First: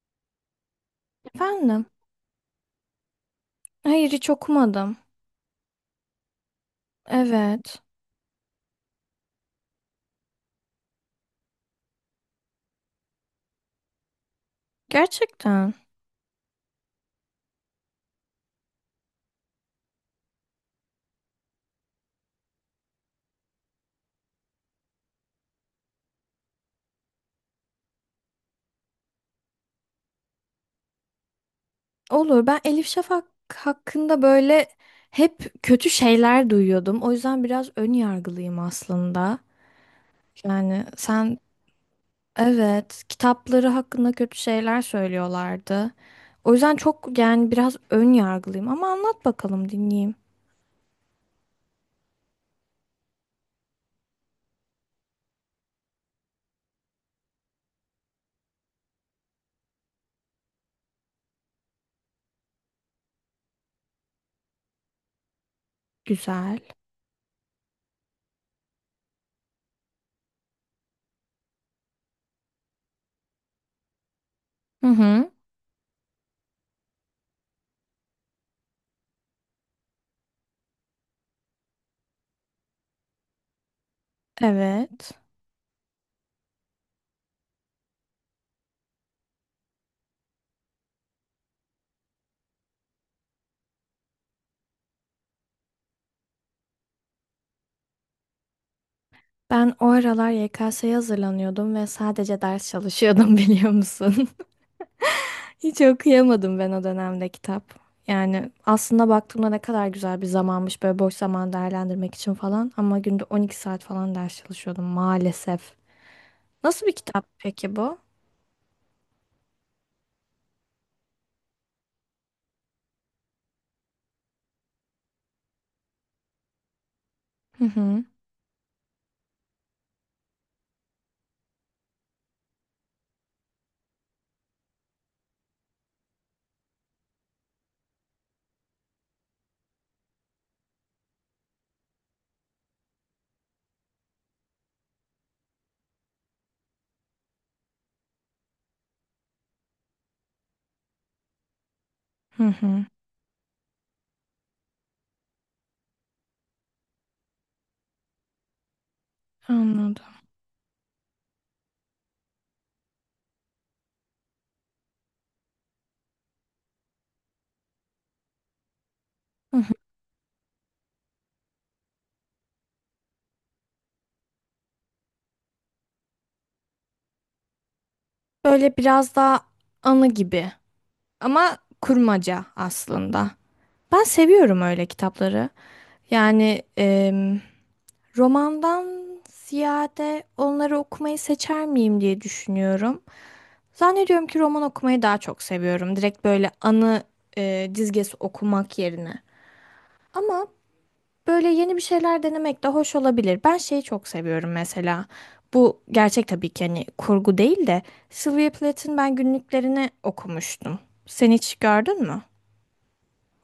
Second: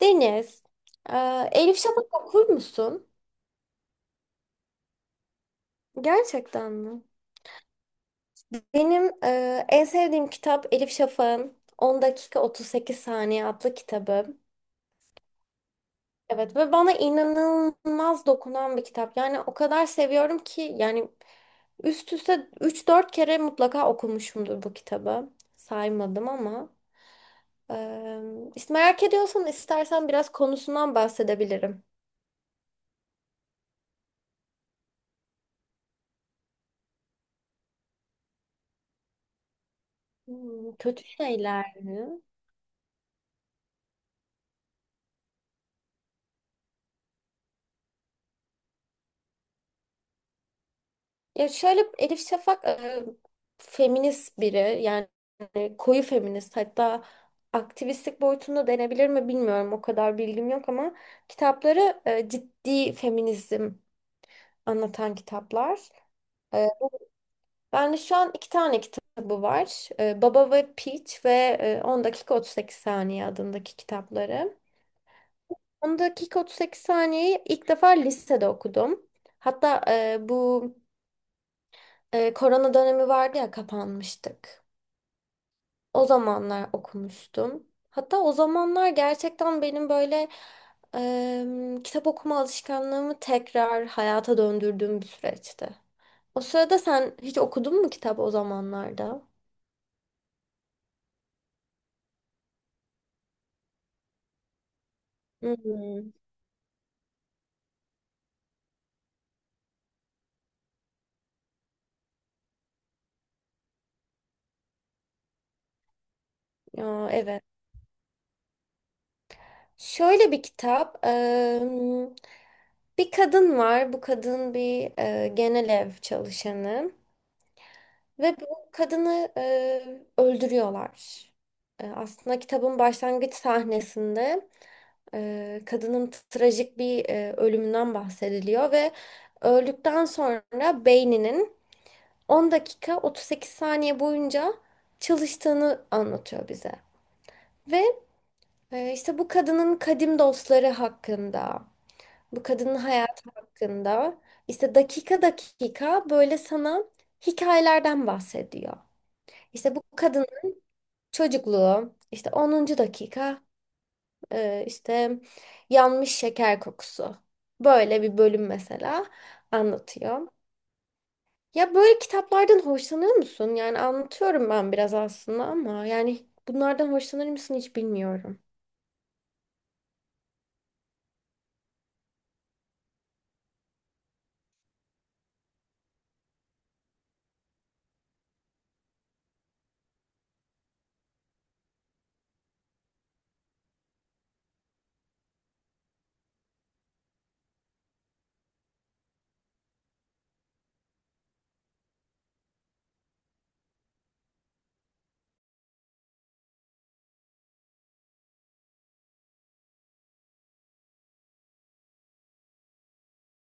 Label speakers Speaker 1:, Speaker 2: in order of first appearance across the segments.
Speaker 1: Deniz, e, Elif
Speaker 2: Efendim?
Speaker 1: Şafak okur musun?
Speaker 2: Hayır, hiç okumadım.
Speaker 1: Gerçekten mi?
Speaker 2: Evet.
Speaker 1: Benim en sevdiğim kitap Elif Şafak'ın On dakika Otuz Sekiz saniye adlı kitabı.
Speaker 2: Gerçekten.
Speaker 1: Evet ve bana inanılmaz dokunan bir kitap. Yani o kadar seviyorum ki yani üst üste üç dört kere mutlaka okumuşumdur bu kitabı. Saymadım ama. e, işte merak ediyorsan istersen biraz konusundan bahsedebilirim.
Speaker 2: Olur. Ben Elif Şafak hakkında böyle hep kötü şeyler duyuyordum. O yüzden biraz ön yargılıyım aslında.
Speaker 1: Hmm,
Speaker 2: Yani
Speaker 1: kötü
Speaker 2: sen,
Speaker 1: şeyler mi?
Speaker 2: evet, kitapları hakkında kötü şeyler söylüyorlardı. O yüzden çok, yani biraz ön yargılıyım, ama anlat bakalım dinleyeyim.
Speaker 1: Ya şöyle Elif Şafak feminist biri, yani koyu feminist, hatta aktivistlik boyutunda denebilir mi bilmiyorum, o kadar bilgim yok, ama kitapları ciddi feminizm anlatan kitaplar.
Speaker 2: Güzel.
Speaker 1: E, Ben de şu an iki tane kitabı var. E, Baba ve Peach ve 10 dakika 38 saniye adındaki kitapları.
Speaker 2: Hı hı.
Speaker 1: 10 dakika 38 saniyeyi ilk defa lisede okudum. Hatta bu korona dönemi vardı ya, kapanmıştık.
Speaker 2: Evet.
Speaker 1: O zamanlar okumuştum. Hatta o zamanlar gerçekten benim böyle kitap okuma alışkanlığımı tekrar hayata döndürdüğüm bir süreçti. O sırada sen hiç okudun mu kitap o zamanlarda?
Speaker 2: Ben o aralar YKS'ye hazırlanıyordum ve sadece ders çalışıyordum. Biliyor musun? Hiç
Speaker 1: Hmm,
Speaker 2: okuyamadım ben o dönemde kitap. Yani aslında baktığımda ne kadar güzel bir zamanmış böyle, boş zaman değerlendirmek için falan. Ama günde 12 saat falan ders çalışıyordum maalesef. Nasıl bir
Speaker 1: ya,
Speaker 2: kitap
Speaker 1: evet.
Speaker 2: peki bu?
Speaker 1: Şöyle bir kitap. Bir kadın var. Bu kadın bir genel ev çalışanı
Speaker 2: Hı hı.
Speaker 1: ve bu kadını öldürüyorlar. E, aslında kitabın başlangıç sahnesinde. Kadının trajik bir ölümünden bahsediliyor ve öldükten sonra beyninin 10 dakika 38 saniye boyunca çalıştığını anlatıyor bize. Ve işte bu kadının kadim dostları hakkında,
Speaker 2: Hı
Speaker 1: bu kadının
Speaker 2: hı.
Speaker 1: hayatı hakkında işte dakika dakika böyle sana hikayelerden bahsediyor. İşte bu
Speaker 2: Anladım.
Speaker 1: kadının çocukluğu, işte onuncu dakika, işte yanmış şeker kokusu. Böyle bir bölüm mesela
Speaker 2: Hı hı.
Speaker 1: anlatıyor. Ya böyle kitaplardan hoşlanıyor musun? Yani anlatıyorum ben biraz aslında, ama yani bunlardan hoşlanır mısın hiç bilmiyorum.
Speaker 2: Böyle biraz daha anı gibi ama kurmaca aslında. Ben seviyorum öyle kitapları. Yani romandan ziyade onları okumayı seçer miyim diye düşünüyorum. Zannediyorum ki roman okumayı daha çok seviyorum. Direkt böyle anı dizgesi okumak yerine. Ama böyle yeni bir şeyler denemek de hoş olabilir. Ben şeyi çok seviyorum mesela. Bu gerçek tabii ki, hani kurgu değil de Sylvia Plath'ın ben günlüklerini okumuştum. Sen hiç gördün mü?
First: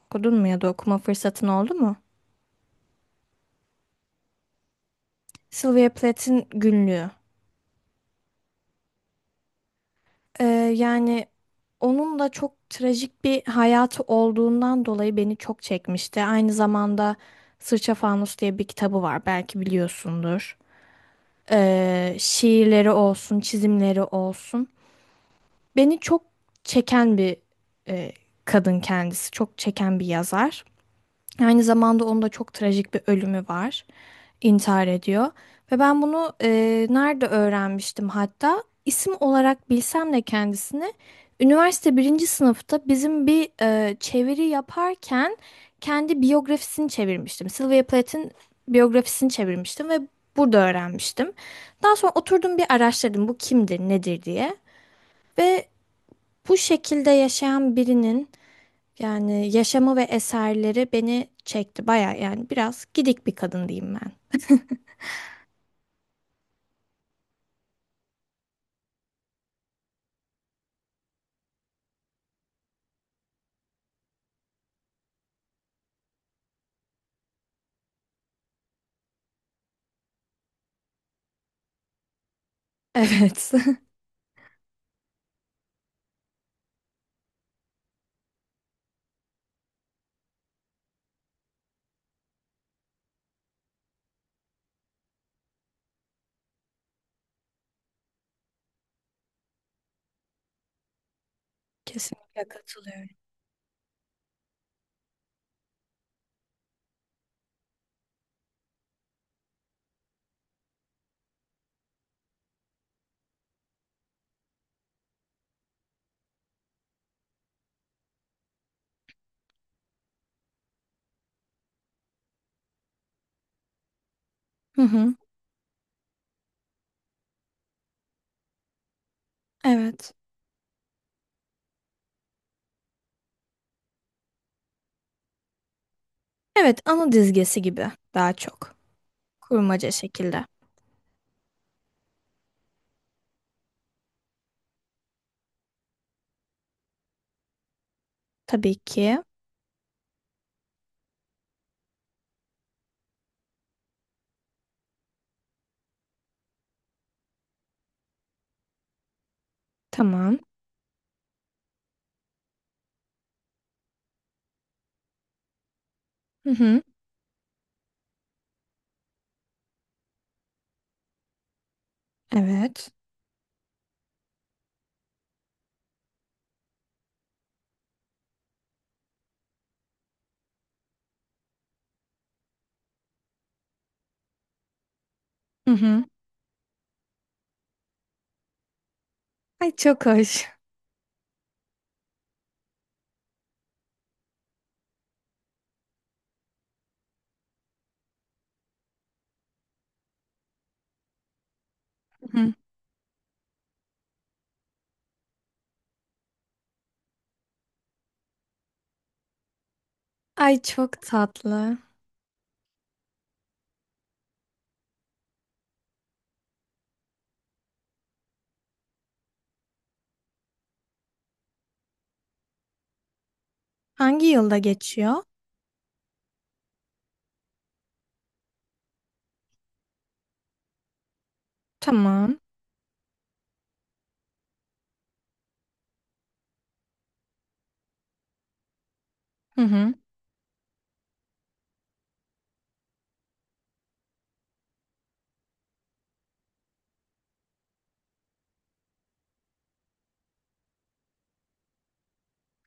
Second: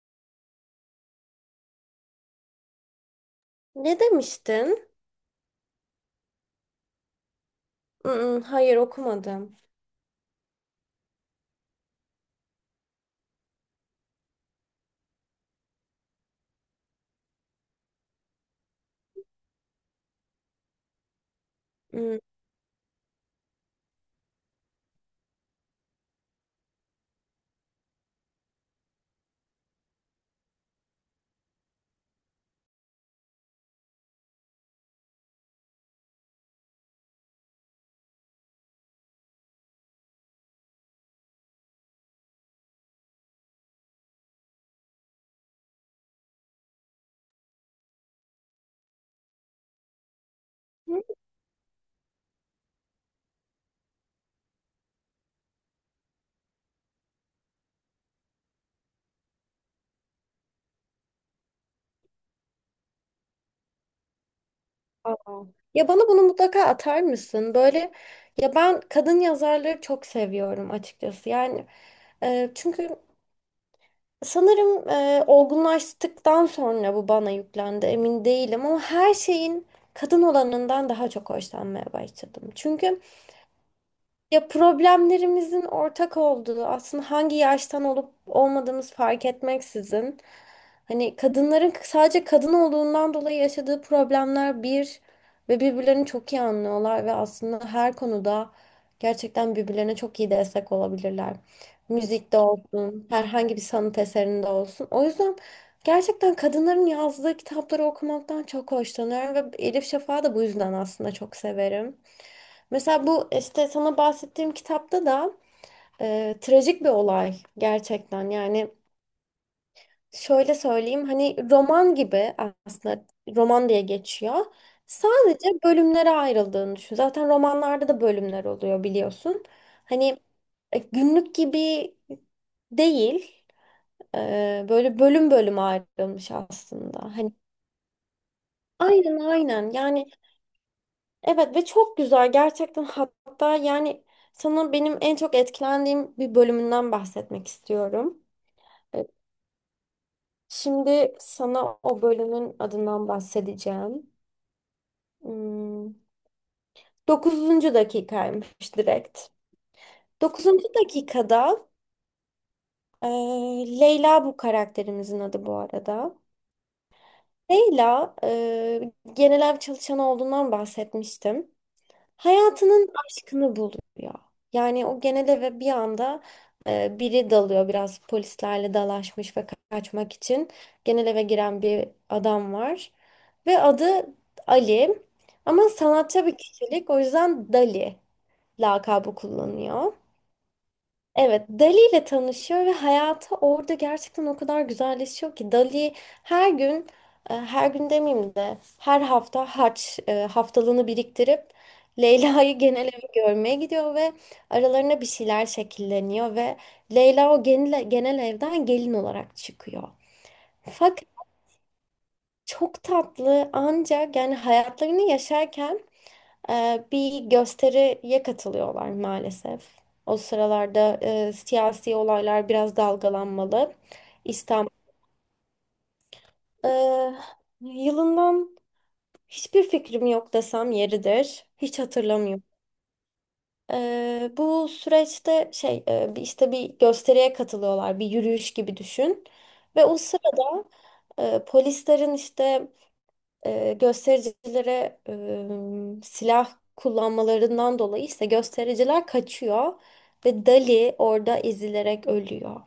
Speaker 2: Okudun mu ya da okuma fırsatın oldu mu?
Speaker 1: Ne demiştin?
Speaker 2: Sylvia Plath'ın günlüğü.
Speaker 1: Mm, hayır okumadım.
Speaker 2: Ee, yani onun da çok trajik bir hayatı olduğundan dolayı beni çok çekmişti. Aynı zamanda Sırça Fanus diye bir kitabı var, belki biliyorsundur.
Speaker 1: Mm.
Speaker 2: Şiirleri olsun, çizimleri olsun. Beni çok çeken bir e, kadın kendisi, çok çeken bir yazar. Aynı zamanda onun da çok trajik bir ölümü var. İntihar ediyor. Ve ben bunu nerede öğrenmiştim hatta? İsim olarak bilsem de kendisini üniversite birinci sınıfta bizim bir çeviri yaparken kendi biyografisini çevirmiştim. Sylvia Plath'in biyografisini çevirmiştim ve burada öğrenmiştim. Daha sonra oturdum, bir araştırdım bu kimdir, nedir diye. Ve bu şekilde yaşayan birinin yani yaşamı ve eserleri beni çekti baya, yani biraz gidik bir kadın diyeyim ben.
Speaker 1: Aa. Ya bana bunu mutlaka atar mısın? Böyle ya ben kadın yazarları çok seviyorum açıkçası. Yani, çünkü sanırım olgunlaştıktan sonra bu bana yüklendi, emin değilim, ama her şeyin kadın olanından daha çok hoşlanmaya başladım. Çünkü
Speaker 2: Evet.
Speaker 1: ya problemlerimizin ortak olduğu, aslında hangi yaştan olup olmadığımız fark etmeksizin, hani kadınların sadece kadın olduğundan dolayı yaşadığı problemler bir ve birbirlerini çok iyi anlıyorlar ve aslında her konuda gerçekten birbirlerine çok iyi destek olabilirler. Müzikte
Speaker 2: Kesinlikle
Speaker 1: olsun,
Speaker 2: katılıyorum.
Speaker 1: herhangi bir sanat eserinde olsun. O yüzden gerçekten kadınların yazdığı kitapları okumaktan çok hoşlanıyorum ve Elif Şafak'ı da bu yüzden aslında çok severim. Mesela bu işte sana bahsettiğim kitapta da trajik bir olay gerçekten. Yani şöyle söyleyeyim, hani roman gibi aslında, roman diye geçiyor.
Speaker 2: Hı hı.
Speaker 1: Sadece bölümlere ayrıldığını düşün. Zaten romanlarda da bölümler oluyor biliyorsun.
Speaker 2: Evet.
Speaker 1: Hani günlük gibi değil. Böyle bölüm bölüm ayrılmış
Speaker 2: Evet, anı
Speaker 1: aslında. Hani
Speaker 2: dizgesi gibi daha çok.
Speaker 1: aynen aynen.
Speaker 2: Kurmaca
Speaker 1: Yani
Speaker 2: şekilde.
Speaker 1: evet ve çok güzel gerçekten, hatta yani sana benim en çok etkilendiğim bir bölümünden bahsetmek istiyorum.
Speaker 2: Tabii
Speaker 1: E,
Speaker 2: ki.
Speaker 1: Şimdi sana o bölümün adından bahsedeceğim. Hmm, 9. dakikaymış direkt.
Speaker 2: Tamam.
Speaker 1: Dokuzuncu dakikada e, Leyla bu karakterimizin adı bu arada.
Speaker 2: Hı hı.
Speaker 1: Leyla genel ev çalışanı olduğundan bahsetmiştim. Hayatının
Speaker 2: Evet.
Speaker 1: aşkını buluyor. Yani o genel eve bir anda biri dalıyor, biraz polislerle dalaşmış ve kaçmak için genel eve giren bir adam var. Ve adı Ali, ama
Speaker 2: Hı hı.
Speaker 1: sanatçı bir kişilik, o yüzden Dali lakabı
Speaker 2: Ay
Speaker 1: kullanıyor.
Speaker 2: çok hoş.
Speaker 1: Evet, Dali ile tanışıyor ve hayatı orada gerçekten o kadar güzelleşiyor ki Dali her gün, her gün demeyeyim de her hafta haftalığını biriktirip
Speaker 2: Hı hı.
Speaker 1: Leyla'yı genel evi görmeye gidiyor ve aralarına bir şeyler şekilleniyor ve Leyla o genel evden gelin olarak çıkıyor.
Speaker 2: Ay çok
Speaker 1: Fakat
Speaker 2: tatlı.
Speaker 1: çok tatlı, ancak yani hayatlarını yaşarken bir gösteriye katılıyorlar maalesef. O sıralarda siyasi olaylar biraz dalgalanmalı.
Speaker 2: Hangi yılda
Speaker 1: İstanbul.
Speaker 2: geçiyor?
Speaker 1: E, Yılından hiçbir fikrim yok desem yeridir. Hiç
Speaker 2: Tamam.
Speaker 1: hatırlamıyorum. Bu süreçte işte bir gösteriye katılıyorlar. Bir yürüyüş gibi düşün.
Speaker 2: Hı
Speaker 1: Ve
Speaker 2: hı.
Speaker 1: o sırada polislerin işte göstericilere silah kullanmalarından dolayı ise göstericiler kaçıyor ve Dali orada ezilerek ölüyor.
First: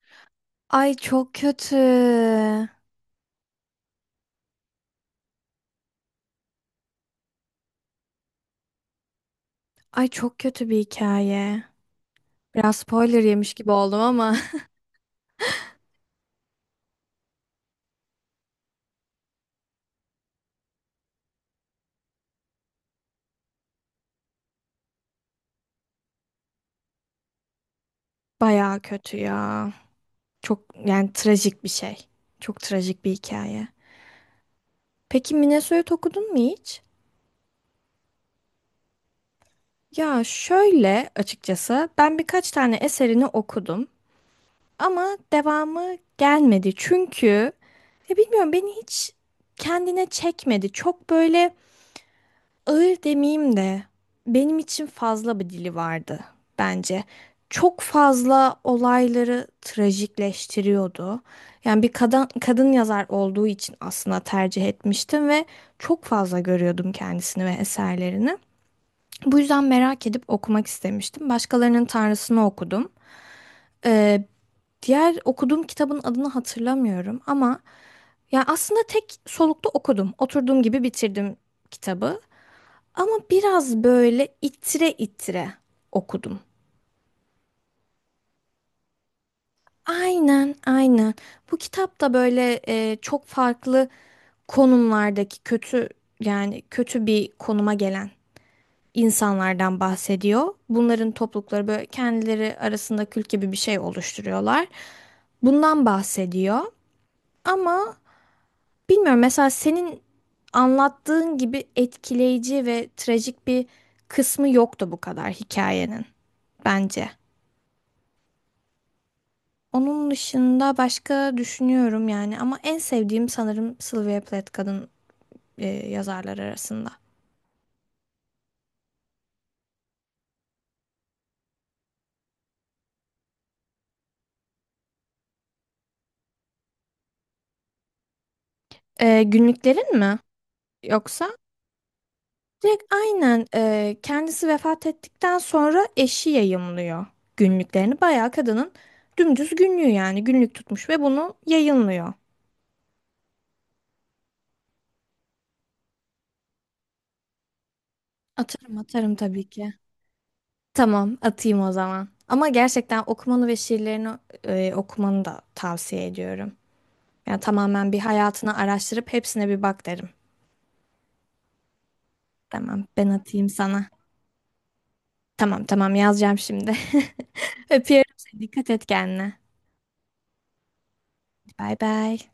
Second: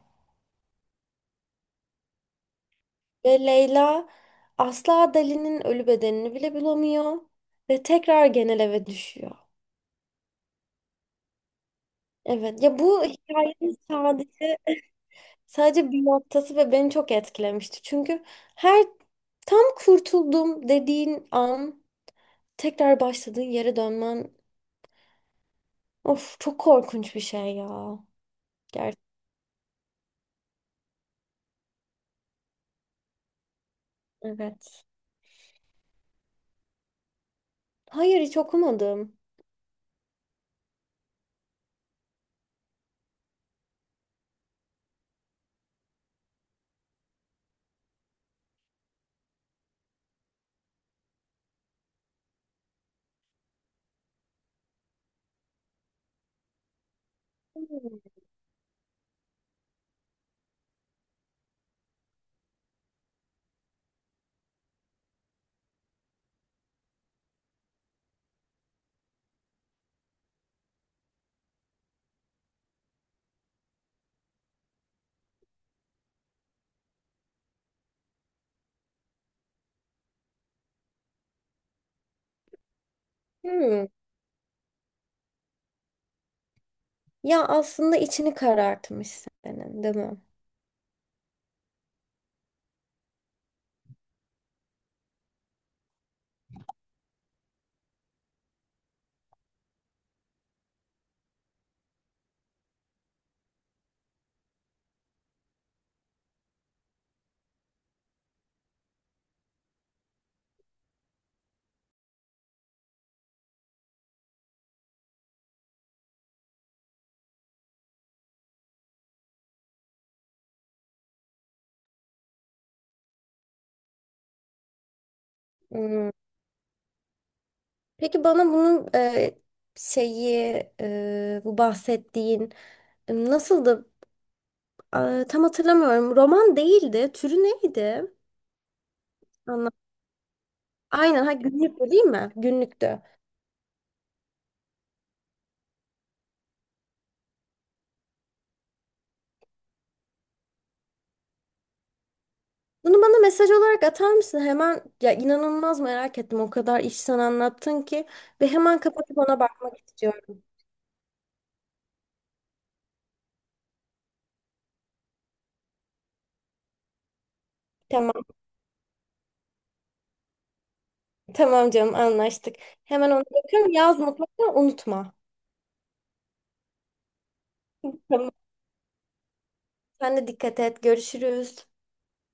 Speaker 2: Ay çok kötü.
Speaker 1: Ve Leyla asla Dali'nin ölü bedenini bile bulamıyor ve tekrar genel eve düşüyor.
Speaker 2: Ay çok kötü bir hikaye.
Speaker 1: Evet
Speaker 2: Biraz
Speaker 1: ya, bu
Speaker 2: spoiler yemiş gibi
Speaker 1: hikayenin
Speaker 2: oldum ama.
Speaker 1: sadece bir noktası ve beni çok etkilemişti. Çünkü her tam kurtuldum dediğin an tekrar başladığın yere dönmen, of, çok korkunç bir şey ya.
Speaker 2: Bayağı
Speaker 1: Gerçekten.
Speaker 2: kötü ya. Çok, yani trajik bir şey. Çok trajik bir hikaye.
Speaker 1: Evet.
Speaker 2: Peki Minnesota okudun mu hiç?
Speaker 1: Hayır hiç okumadım.
Speaker 2: Ya şöyle açıkçası ben birkaç tane eserini okudum ama devamı gelmedi. Çünkü ya bilmiyorum, beni hiç kendine çekmedi. Çok böyle ağır demeyeyim de benim için fazla bir dili vardı bence. Çok
Speaker 1: Hmm.
Speaker 2: fazla olayları trajikleştiriyordu. Yani bir kadın, kadın yazar olduğu için aslında tercih etmiştim ve çok fazla görüyordum kendisini ve eserlerini. Bu yüzden merak edip okumak istemiştim. Başkalarının Tanrısını okudum. Ee, diğer okuduğum kitabın adını hatırlamıyorum ama yani aslında tek solukta okudum. Oturduğum gibi bitirdim kitabı. Ama biraz
Speaker 1: Hmm.
Speaker 2: böyle itire itire okudum.
Speaker 1: Ya aslında içini karartmış senin, değil mi?
Speaker 2: Aynen, aynen. Bu kitap da böyle çok farklı konumlardaki kötü, yani kötü bir konuma gelen insanlardan bahsediyor. Bunların toplulukları böyle kendileri arasında kült gibi bir şey oluşturuyorlar. Bundan bahsediyor. Ama bilmiyorum, mesela senin anlattığın gibi etkileyici ve trajik bir kısmı yoktu bu kadar hikayenin bence. Onun dışında başka düşünüyorum yani, ama en sevdiğim sanırım Sylvia Plath kadın
Speaker 1: Hmm.
Speaker 2: yazarlar arasında.
Speaker 1: Peki bana bunun şeyi bu bahsettiğin nasıldı? E, tam hatırlamıyorum. Roman değildi. Türü neydi? Anla.
Speaker 2: Günlüklerin mi?
Speaker 1: Aynen.
Speaker 2: Yoksa?
Speaker 1: Ha, günlüktü değil mi?
Speaker 2: Direkt
Speaker 1: Günlüktü.
Speaker 2: aynen kendisi vefat ettikten sonra eşi yayımlıyor günlüklerini. Bayağı kadının dümdüz günlüğü, yani günlük tutmuş ve bunu yayınlıyor.
Speaker 1: Bunu bana mesaj olarak atar mısın? Hemen ya, inanılmaz merak ettim. O kadar iç sen anlattın ki ve
Speaker 2: Atarım
Speaker 1: hemen
Speaker 2: atarım
Speaker 1: kapatıp ona
Speaker 2: tabii ki.
Speaker 1: bakmak istiyorum.
Speaker 2: Tamam, atayım o zaman. Ama gerçekten okumanı ve şiirlerini okumanı da tavsiye ediyorum. Yani tamamen bir
Speaker 1: Tamam.
Speaker 2: hayatını araştırıp hepsine bir bak derim.
Speaker 1: Tamam canım, anlaştık.
Speaker 2: Tamam ben
Speaker 1: Hemen onu
Speaker 2: atayım
Speaker 1: bakıyorum.
Speaker 2: sana.
Speaker 1: Yaz, mutlaka unutma.
Speaker 2: Tamam tamam, yazacağım şimdi. Öpüyorum
Speaker 1: Tamam.
Speaker 2: seni. Dikkat et kendine.
Speaker 1: Sen de dikkat et. Görüşürüz.
Speaker 2: Bay bay.